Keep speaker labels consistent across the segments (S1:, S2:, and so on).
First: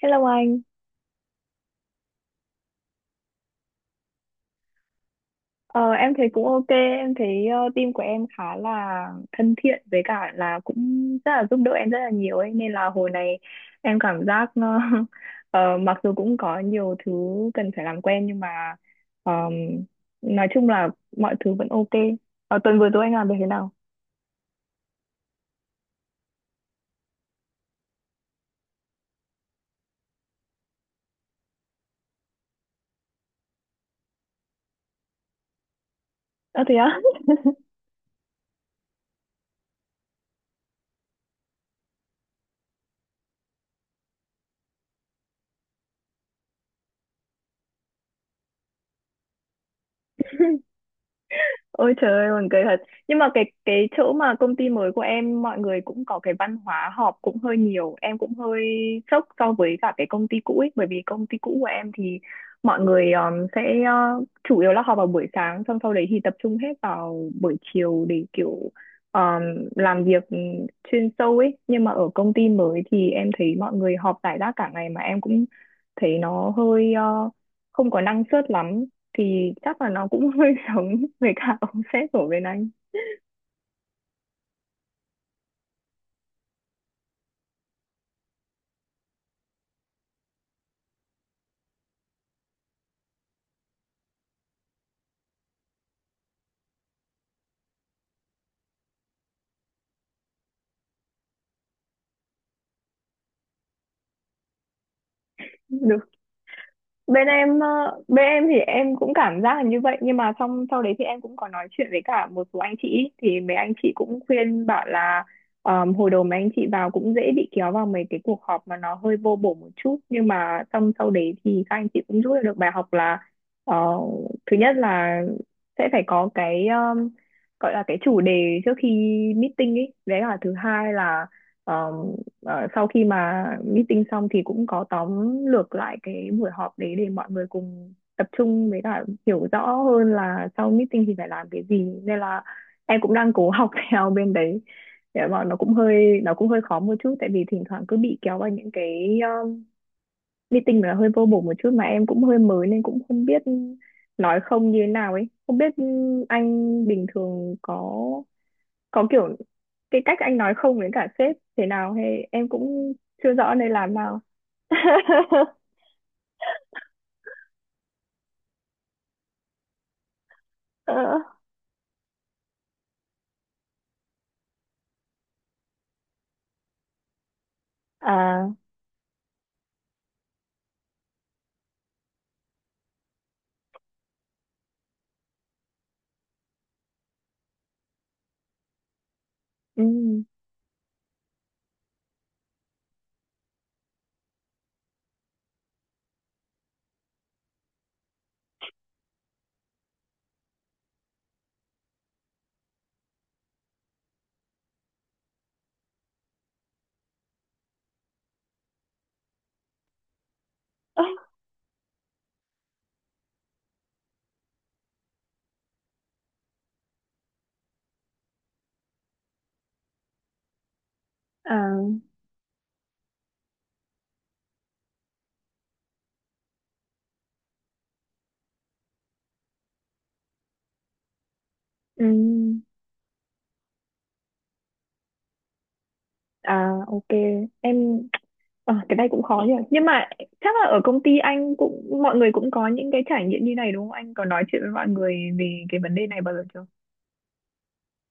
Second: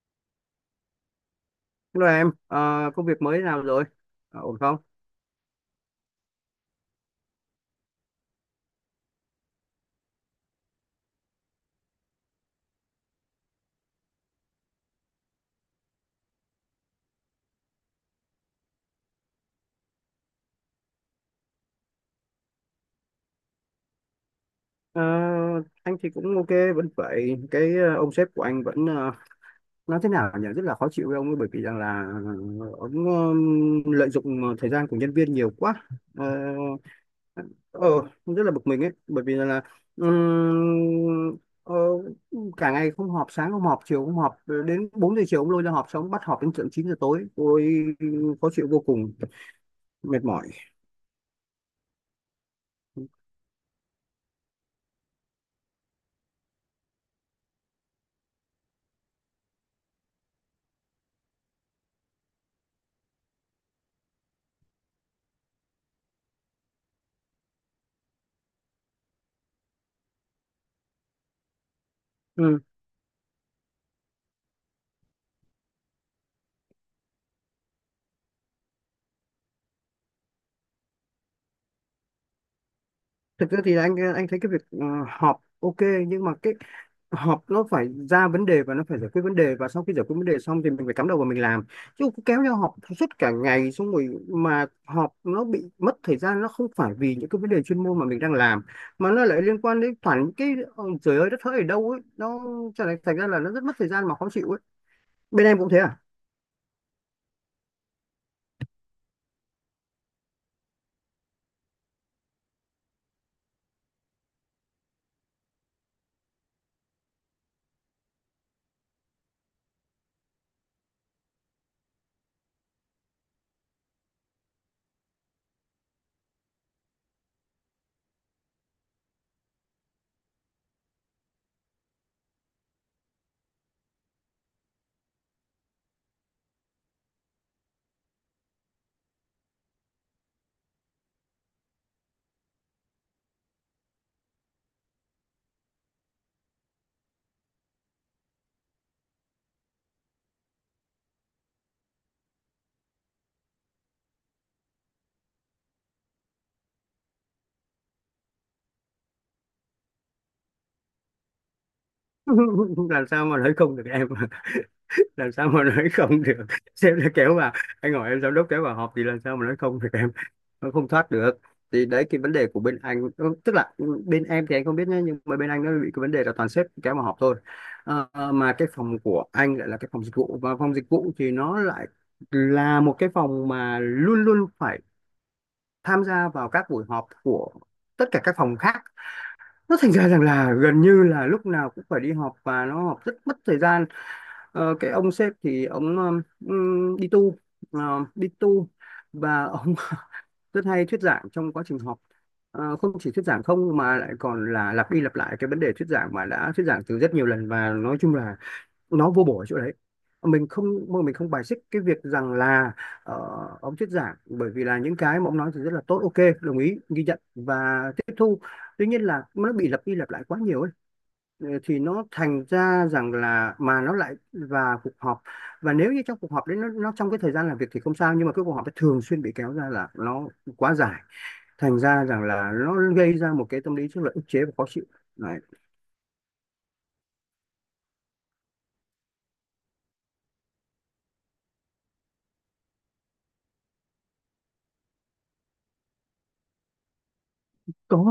S1: Hello anh,
S2: Hello em, công việc mới thế nào rồi? Ổn không?
S1: ờ, em thấy cũng ok. Em thấy team của em khá là thân thiện với cả là cũng rất là giúp đỡ em rất là nhiều ấy, nên là hồi này em cảm giác mặc dù cũng có nhiều thứ cần phải làm quen, nhưng mà ờm, nói chung là mọi thứ vẫn ok. Ờ, tuần vừa rồi anh làm được thế nào?
S2: Ờ, anh thì cũng ok, vẫn vậy. Cái ông sếp của anh vẫn nói thế nào nhỉ? Rất là khó chịu với ông ấy, bởi vì rằng là ông lợi dụng thời gian của nhân viên nhiều quá. Ờ,
S1: Ờ thế á?
S2: ờ, Rất là bực mình ấy, bởi vì là ừm, ờ, cả ngày không họp, sáng không họp, chiều không họp, đến 4 giờ chiều ông lôi ra họp, xong bắt họp đến tận 9 giờ tối. Tôi khó chịu vô cùng, mệt mỏi.
S1: Ôi trời ơi, buồn cười thật. Nhưng mà cái chỗ mà công ty mới của em mọi người cũng có cái văn hóa họp cũng hơi nhiều. Em cũng hơi sốc so với cả cái công ty cũ ấy, bởi vì công ty cũ của em thì mọi người sẽ chủ yếu là họp vào buổi sáng, xong sau đấy thì tập trung hết vào buổi chiều để kiểu um, làm việc chuyên sâu ấy. Nhưng mà ở công ty mới thì em thấy mọi người họp rải rác cả ngày, mà em cũng thấy nó hơi uh, không có năng suất lắm, thì chắc là nó cũng hơi giống với cả ông sếp của bên anh
S2: Thực ra thì anh thấy cái việc họp ok, nhưng mà cái họp nó phải ra vấn đề và nó phải giải quyết vấn đề, và sau khi giải quyết vấn đề xong thì mình phải cắm đầu vào mình làm, chứ cứ kéo nhau họp suốt cả ngày, xong rồi mà họp nó bị mất thời gian, nó không phải vì những cái vấn đề chuyên môn mà mình đang làm, mà nó lại liên quan đến toàn những cái trời ơi đất hỡi ở đâu ấy, nó trở thành thành ra là nó rất mất thời gian mà khó chịu ấy. Bên em cũng thế à?
S1: được. Bên em bên em thì em cũng cảm giác là như vậy, nhưng mà xong sau đấy thì em cũng có nói chuyện với cả một số anh chị, thì mấy anh chị cũng khuyên bảo là hồi đầu mấy anh chị vào cũng dễ bị kéo vào mấy cái cuộc họp mà nó hơi vô bổ một chút, nhưng mà xong sau đấy thì các anh chị cũng rút ra được bài học là ờ, thứ nhất là sẽ phải có cái gọi là cái chủ đề trước khi meeting ấy, đấy là thứ hai là ờ, sau khi mà meeting xong thì cũng có tóm lược lại cái buổi họp đấy để mọi người cùng tập trung với cả hiểu rõ hơn là sau meeting thì phải làm cái gì, nên là em cũng đang cố học theo bên đấy để mà nó cũng hơi, nó cũng hơi khó một chút, tại vì thỉnh thoảng cứ bị kéo vào những cái meeting mà hơi vô bổ một chút, mà em cũng hơi mới nên cũng không biết nói không như thế nào ấy, không biết anh bình thường có kiểu cái cách anh nói không với cả sếp thế nào, hay em cũng
S2: Làm sao
S1: chưa
S2: mà nói
S1: rõ nên
S2: không được
S1: làm
S2: em?
S1: nào.
S2: Làm sao mà nói không được? Sếp đã kéo vào, anh hỏi em, giám đốc kéo vào họp thì làm sao mà nói không được em? Nó không
S1: Ờ,
S2: thoát được. Thì đấy cái vấn đề của bên anh, tức là bên em thì anh không biết nhé, nhưng mà bên anh nó bị cái vấn đề là toàn sếp kéo vào họp thôi. Mà
S1: à,
S2: cái phòng của anh lại là cái phòng dịch vụ, và phòng dịch vụ thì nó lại là một cái phòng mà luôn luôn phải tham gia vào các buổi họp của tất cả các phòng khác. Nó
S1: ừ,
S2: thành ra rằng là gần như là lúc nào cũng phải đi họp, và nó họp rất mất thời gian. Cái ông sếp thì ông đi tu, và ông rất hay thuyết giảng trong quá trình học. Không chỉ thuyết giảng không, mà lại còn là lặp đi lặp lại cái vấn đề thuyết giảng mà đã thuyết giảng từ rất nhiều lần, và nói chung là nó vô bổ ở chỗ đấy. mình không mình không bài xích cái việc rằng là ờ, ông thuyết giảng, bởi vì là những cái mà ông nói thì rất là tốt, ok, đồng ý ghi nhận và tiếp thu. Tuy nhiên là nó bị lặp đi lặp lại quá nhiều ấy.
S1: à,
S2: Thì nó thành ra rằng là, mà nó lại và cuộc họp, và nếu như trong cuộc họp đấy nó trong cái thời gian làm việc thì không sao, nhưng mà cái cuộc họp ấy thường xuyên bị kéo ra là nó quá dài, thành ra
S1: ừ,
S2: rằng là nó gây ra một cái tâm lý rất là ức chế và khó chịu đấy.
S1: à, ok em. Cái này cũng khó nhỉ, nhưng mà chắc là ở công ty anh cũng mọi người cũng có những cái trải nghiệm như này đúng không? Anh có nói chuyện với mọi người về cái vấn đề này bao giờ chưa?
S2: Có,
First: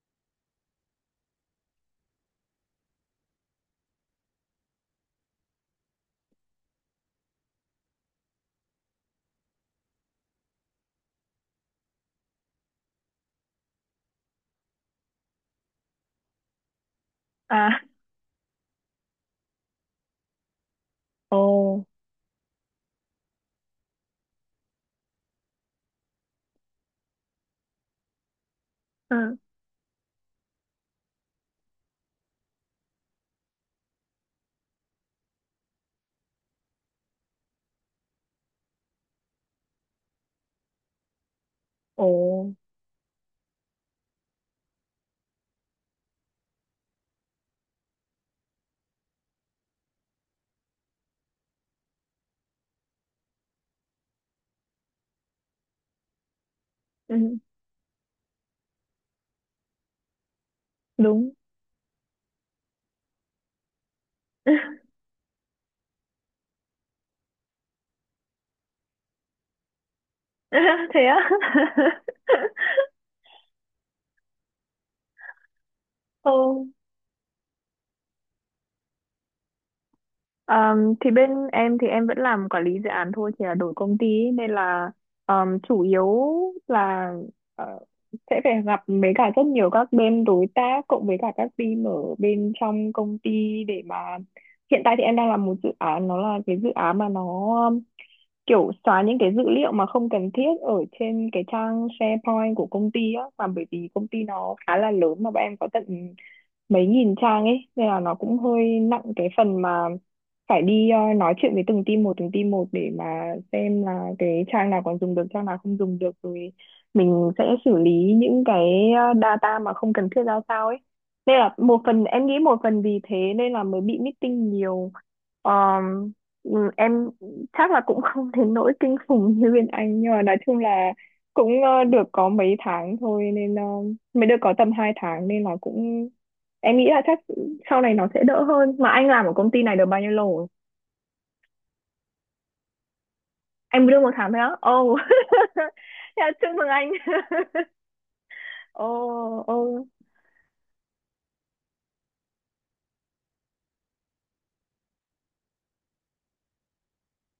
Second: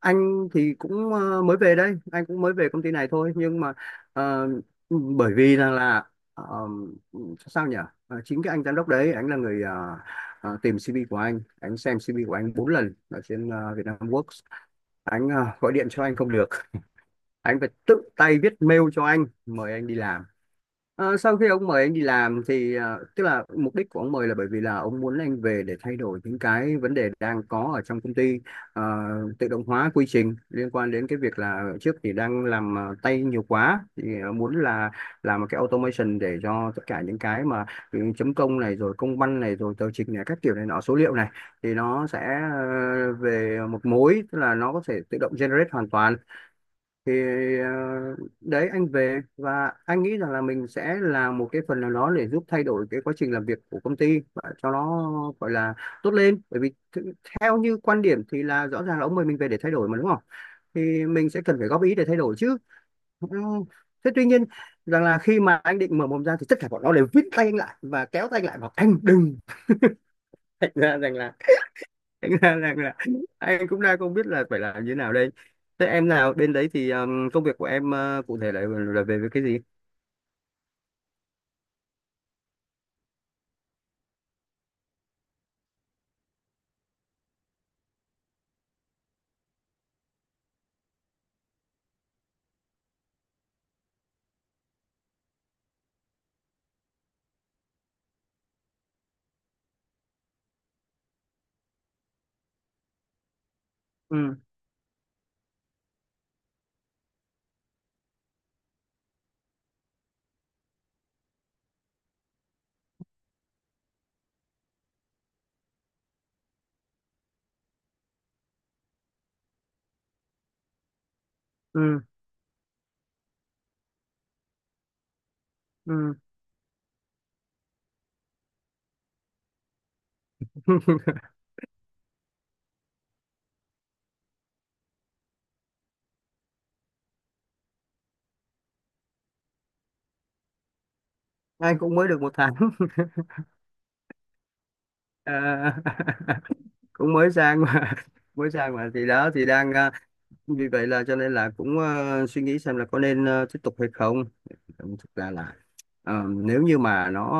S2: anh thì cũng mới về đây, anh cũng mới về công ty này thôi, nhưng mà ờ, bởi vì rằng là ờ, sao nhỉ? Chính cái anh giám đốc đấy, anh là người tìm CV của anh xem CV của anh 4 lần ở trên Vietnamworks. Anh, gọi điện cho anh không được, anh phải
S1: À,
S2: tự tay viết mail cho anh mời anh đi làm. Sau
S1: ồ,
S2: khi ông mời anh đi làm thì tức là mục đích của ông mời là bởi vì là ông muốn anh về để thay đổi những cái vấn đề đang có ở trong công ty. Ờ,
S1: à,
S2: Tự động hóa quy trình liên quan đến cái việc là trước thì đang làm tay nhiều quá, thì muốn là làm một cái automation để cho tất cả những cái mà chấm công này rồi công văn này rồi tờ trình này các kiểu này nọ số liệu này, thì nó
S1: ồ,
S2: sẽ về một mối, tức là nó có thể tự động generate hoàn toàn. Thì ờ, đấy anh về, và anh nghĩ rằng là mình sẽ làm một cái phần nào đó để giúp thay đổi cái quá trình làm việc của công ty và cho nó, gọi là, tốt lên. Bởi vì
S1: ừ,
S2: theo như quan điểm thì là rõ ràng là ông mời mình về để thay đổi mà đúng không? Thì
S1: đúng.
S2: mình sẽ cần phải góp ý để thay đổi chứ. Ừ. Thế tuy nhiên rằng là khi mà anh định mở mồm ra thì tất cả bọn nó đều vít tay anh lại và kéo tay anh lại bảo anh đừng. Thành ra
S1: Thế
S2: rằng
S1: á.
S2: là, thành ra là anh cũng đang không biết là phải làm như thế nào đây. Thế em nào bên
S1: Ồ.
S2: đấy thì công việc của em, cụ thể là về, cái gì?
S1: Thì bên em thì em vẫn làm quản lý dự án thôi, chỉ là đổi công ty ấy, nên là chủ yếu là ờ, sẽ phải gặp với cả rất nhiều các bên đối tác, cộng với cả các team ở bên trong công ty để mà hiện tại thì em đang làm một dự án, nó là cái dự án mà nó um, kiểu xóa những cái dữ liệu mà không cần thiết ở trên cái trang SharePoint của công ty á. Mà bởi vì công ty
S2: Ừ,
S1: nó khá là lớn, mà bọn em có tận mấy nghìn trang ấy, nên là nó cũng hơi nặng cái phần mà phải đi nói chuyện với từng team một để mà xem là cái trang nào còn dùng được, trang nào không dùng được, rồi mình sẽ xử lý những cái data mà không cần thiết ra sao ấy, nên là một
S2: ừ,
S1: phần em nghĩ một phần vì thế nên là mới bị meeting nhiều. Ờm,
S2: ừ.
S1: ừ, em chắc là cũng không đến nỗi kinh khủng như bên anh, nhưng mà nói chung là cũng được có mấy tháng thôi nên mới được có tầm 2 tháng, nên là cũng em nghĩ là chắc sau này nó sẽ đỡ hơn. Mà anh làm ở công ty này được bao nhiêu lâu rồi?
S2: Anh cũng mới được một tháng.
S1: Anh mới được một tháng thôi á? Ồ.
S2: Ờ,
S1: Thế là chúc mừng anh.
S2: Cũng mới sang mà,
S1: Ồ,
S2: thì đó thì đang.
S1: ồ,
S2: Vì vậy là cho nên là cũng suy nghĩ xem là có nên tiếp tục hay không. Thực ra là nếu như mà nó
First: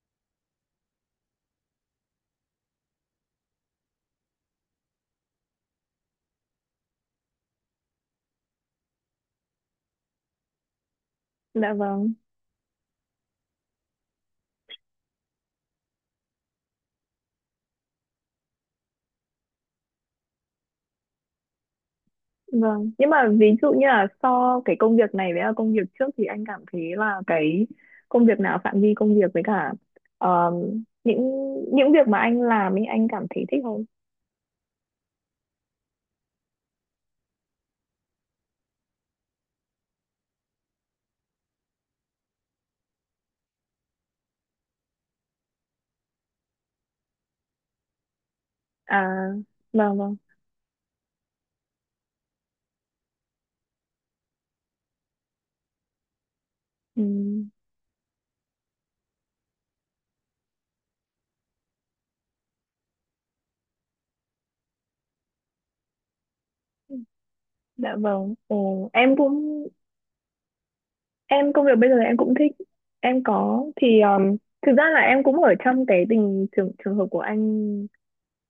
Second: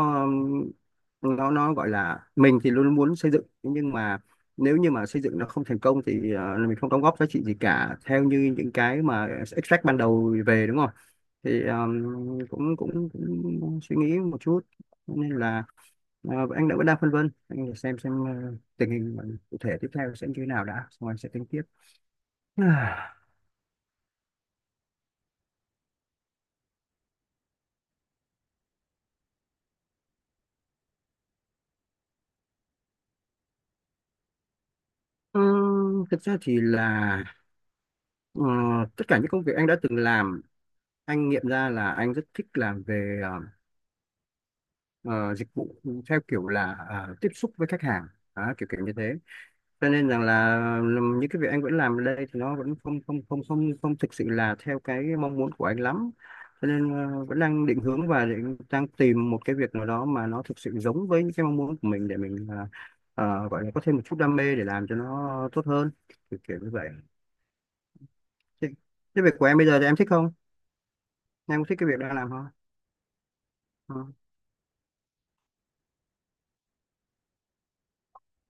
S2: nó nó gọi là mình thì luôn muốn xây dựng, nhưng mà nếu như mà xây dựng nó không thành công thì mình không đóng góp giá trị gì cả theo như những cái mà extract ban đầu về, đúng không? Thì
S1: dạ vâng,
S2: cũng, cũng cũng suy nghĩ một chút. Cho nên là anh đã vẫn đang phân vân, anh xem tình hình cụ thể tiếp theo sẽ như thế nào đã, xong anh sẽ tính tiếp.
S1: vâng. Nhưng mà ví dụ như là so cái công việc này với là công việc trước thì anh cảm thấy là cái công việc nào, phạm vi công việc với cả ờ, những những việc mà anh làm ấy, anh cảm thấy thích hơn?
S2: Ờ, Thực ra thì là ờ, tất cả những công việc anh đã từng làm, anh nghiệm ra là anh rất thích làm về ờ, dịch vụ, theo kiểu là tiếp xúc với khách hàng. Đó, kiểu kiểu như thế.
S1: À,
S2: Cho
S1: vâng
S2: nên
S1: vâng.
S2: rằng là những cái việc anh vẫn làm ở đây thì nó vẫn không không không không không thực sự là theo cái mong muốn của anh lắm. Cho nên
S1: Ừ.
S2: vẫn đang định hướng và đang tìm một cái việc nào đó mà nó thực sự giống với những cái mong muốn của mình, để mình gọi là có thêm một chút đam mê để làm cho nó tốt hơn, kiểu kiểu như vậy.
S1: Dạ vâng.
S2: Thế,
S1: Ồ, em
S2: thế, việc của em
S1: cũng
S2: bây giờ thì em thích không?
S1: em
S2: Em có
S1: công việc
S2: thích cái
S1: bây giờ
S2: việc đang
S1: em
S2: làm
S1: cũng
S2: không?
S1: thích. Em có,
S2: Ừ.
S1: thì thực ra là em cũng ở trong cái tình trường trường hợp của anh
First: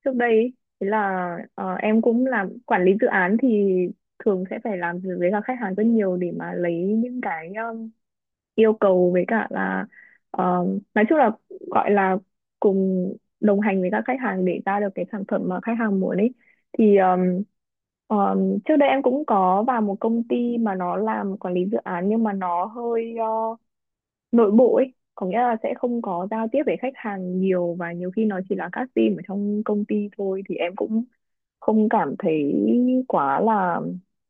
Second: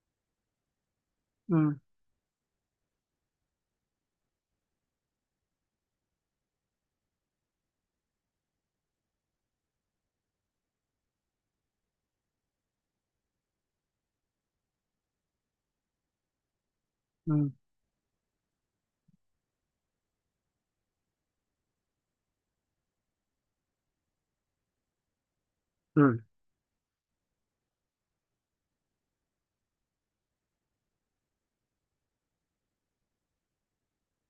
S1: trước đây ấy. Thế là
S2: Ừ.
S1: em cũng làm quản lý dự án thì thường sẽ phải làm việc với cả khách hàng rất nhiều để mà lấy những cái yêu cầu với cả là nói chung là gọi là cùng đồng hành với các khách hàng để ra được cái sản phẩm mà khách hàng muốn ấy, thì
S2: Ừ.
S1: trước đây em cũng có vào một công ty mà nó làm quản lý dự án, nhưng mà nó hơi nội bộ ấy, có nghĩa là sẽ không
S2: Ừ.
S1: có giao tiếp với khách hàng nhiều, và nhiều khi nó chỉ là các team ở trong công ty thôi, thì em cũng không cảm thấy quá là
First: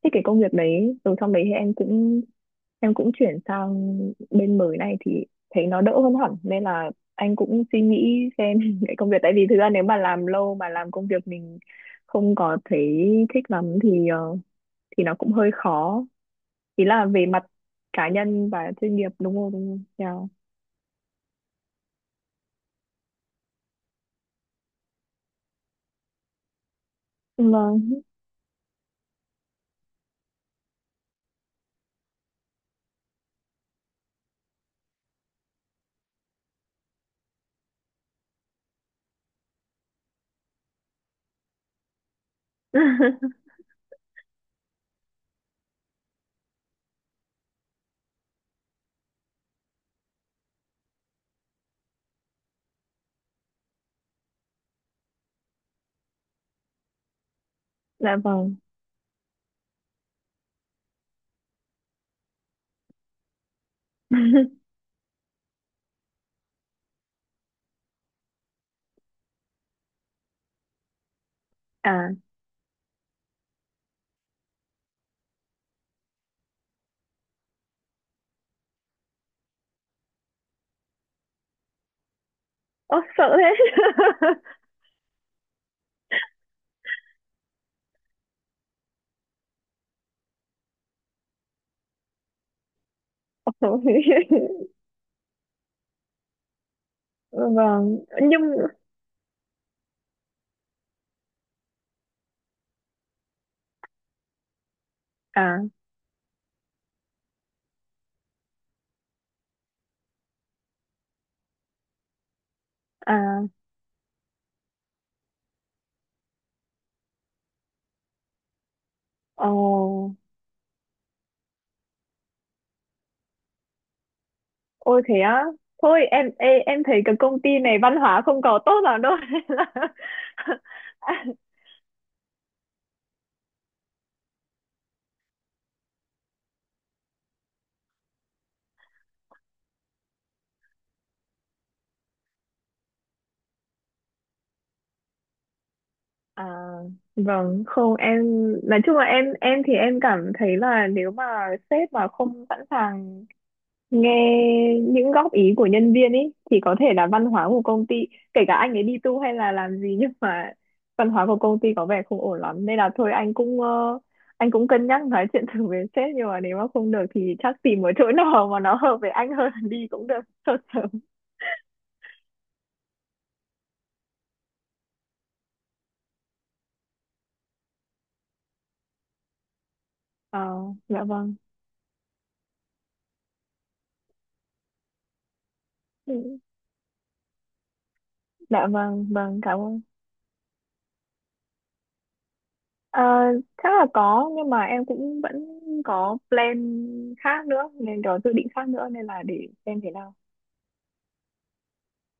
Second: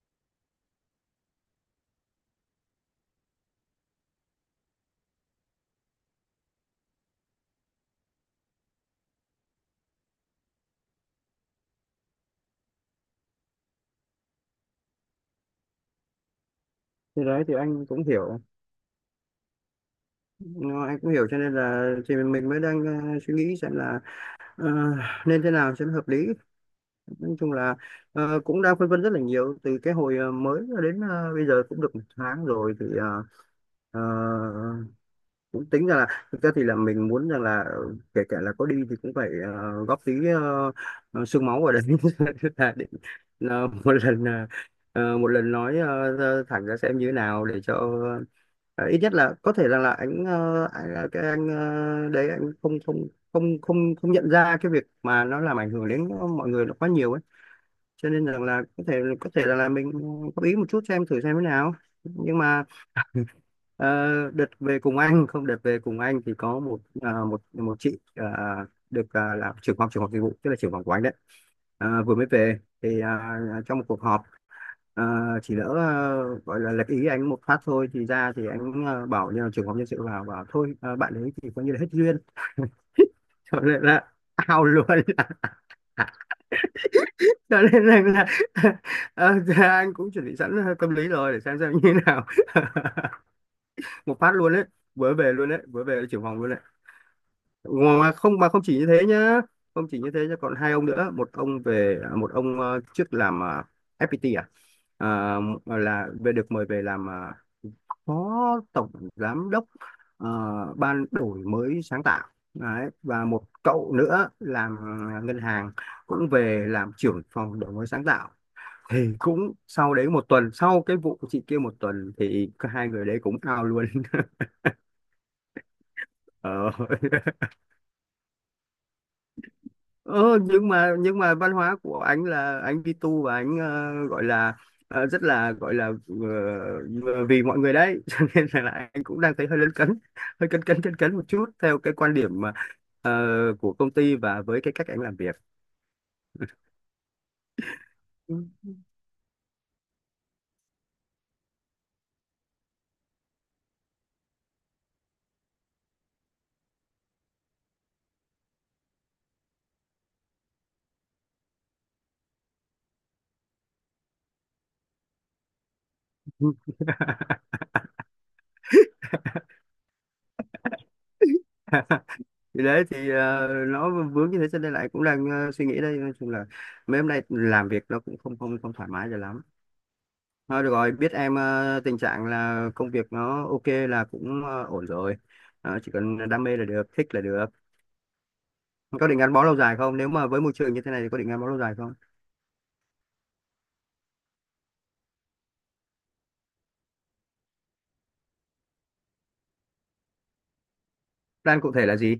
S1: thích cái công việc đấy. Rồi trong đấy thì em cũng chuyển sang bên mới này thì thấy nó đỡ hơn hẳn, nên là anh cũng suy nghĩ xem cái công việc, tại vì thực ra nếu mà làm lâu mà làm công việc mình không có thấy thích lắm thì thì nó cũng hơi khó, ý là
S2: Thì
S1: về mặt
S2: đấy thì anh cũng
S1: cá
S2: hiểu.
S1: nhân và chuyên nghiệp, đúng không, đúng không? Yeah.
S2: Nó, anh cũng hiểu, cho nên là thì mình mới đang suy nghĩ xem là ờ, nên thế nào cho nó hợp lý. Nói chung là
S1: Vâng.
S2: cũng đang phân vân rất là nhiều từ cái hồi mới đến, bây giờ cũng được một tháng rồi, thì ờ, cũng tính ra là thực ra thì là mình muốn rằng là kể cả là có đi thì cũng phải góp tí xương máu vào đấy. Là để một lần, một lần nói thẳng ra xem như thế nào, để cho ờ, ít nhất là có thể rằng là anh, đấy, anh không không không không không nhận ra cái việc mà nó làm ảnh hưởng đến mọi người nó quá nhiều ấy, cho
S1: Dạ
S2: nên rằng
S1: vâng.
S2: là có thể rằng là mình góp ý một chút, xem thử xem thế nào, nhưng mà. Ờ, đợt về cùng anh không Đợt về cùng anh thì có một chị, là trưởng phòng dịch vụ, tức là trưởng phòng của anh đấy,
S1: À,
S2: vừa mới về thì, trong một cuộc họp, à, chỉ lỡ, gọi là lệch ý anh một phát thôi, thì ra thì anh, bảo như là trưởng phòng nhân sự vào bảo thôi, bạn ấy thì coi như là hết duyên.
S1: ố sợ thế.
S2: Cho nên là ao luôn. Cho nên là, anh cũng chuẩn bị sẵn tâm lý rồi để xem như thế nào. Một phát
S1: Ôi.
S2: luôn đấy, vớ về luôn đấy, vớ về là trưởng phòng luôn đấy.
S1: Vâng, nhưng
S2: Mà không chỉ như thế nhá, không chỉ như thế nhá còn hai ông nữa. Một ông về, một ông trước làm FPT, Ờ,
S1: à,
S2: là về được mời về làm phó tổng giám đốc, ờ, ban đổi mới sáng tạo đấy. Và một
S1: à,
S2: cậu nữa làm ngân hàng cũng về làm trưởng phòng đổi mới sáng tạo. Thì cũng sau đấy
S1: ồ,
S2: một tuần, sau cái vụ chị kia một tuần, thì cả hai người đấy cũng out luôn.
S1: ôi thế á. Thôi em ê,
S2: ờ
S1: em thấy cái công ty này văn hóa không có tốt lắm đâu. Nên là-
S2: Ờ, nhưng mà văn hóa của anh là anh đi tu, và anh gọi là, rất là, gọi là, ờ, vì mọi người đấy. Cho nên là anh cũng đang thấy hơi lấn cấn, hơi cấn cấn cấn cấn một chút, theo cái quan điểm mà, ờ, của công ty và với cái cách anh làm việc.
S1: À, vâng, không em
S2: Ừ.
S1: nói chung là em thì em cảm thấy là nếu mà sếp mà không sẵn sàng nghe những góp ý của nhân viên ấy, thì có thể là văn hóa của công ty, kể cả anh ấy đi tu hay là làm gì, nhưng mà văn hóa của công ty có vẻ không ổn lắm, nên là thôi anh cũng anh cũng cân nhắc nói chuyện thử với sếp, nhưng mà nếu mà không được thì chắc tìm một chỗ nào mà nó hợp với anh hơn là đi cũng được sốt sớm.
S2: Thì đấy thì nó vướng như thế, cho nên là anh cũng đang suy nghĩ đây. Nói chung là mấy hôm nay làm việc nó cũng không không không thoải mái cho lắm.
S1: Ờ,
S2: Thôi được rồi,
S1: dạ
S2: biết
S1: vâng.
S2: em tình trạng là công việc nó ok là cũng ổn rồi. Chỉ cần
S1: Ừ,
S2: đam mê là được, thích là được.
S1: dạ vâng,
S2: Có định gắn
S1: vâng
S2: bó lâu
S1: cảm
S2: dài
S1: ơn.
S2: không? Nếu mà với môi trường như thế này thì có định gắn bó lâu dài không?
S1: Ờ, chắc là có, nhưng mà em cũng vẫn có plan khác nữa, nên có dự định khác nữa, nên là để xem thế nào.
S2: Plan cụ thể là gì?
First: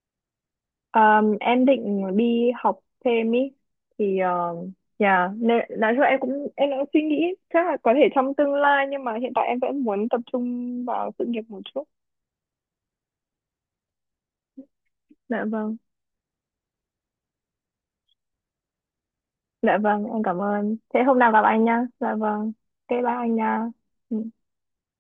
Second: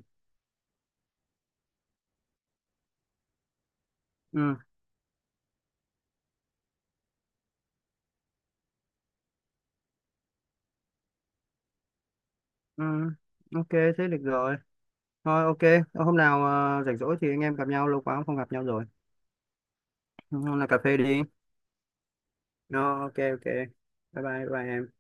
S1: Em định đi học thêm ý, thì
S2: Ừ,
S1: nhà, nên nói chung là em cũng suy nghĩ chắc là có thể trong tương lai, nhưng mà hiện tại em vẫn muốn tập trung vào sự nghiệp một chút.
S2: ừ, ok, thế được rồi. Thôi
S1: Dạ
S2: ok,
S1: vâng,
S2: hôm nào rảnh rỗi thì anh em gặp nhau, lâu quá cũng không gặp nhau rồi.
S1: dạ vâng, em cảm
S2: Hôm nào
S1: ơn.
S2: cà phê
S1: Thế hôm
S2: đi.
S1: nào gặp anh nha. Dạ vâng, cái
S2: Nó
S1: bye
S2: ok
S1: anh
S2: ok.
S1: nha.
S2: Bye bye,
S1: Ừ.
S2: bye bye em.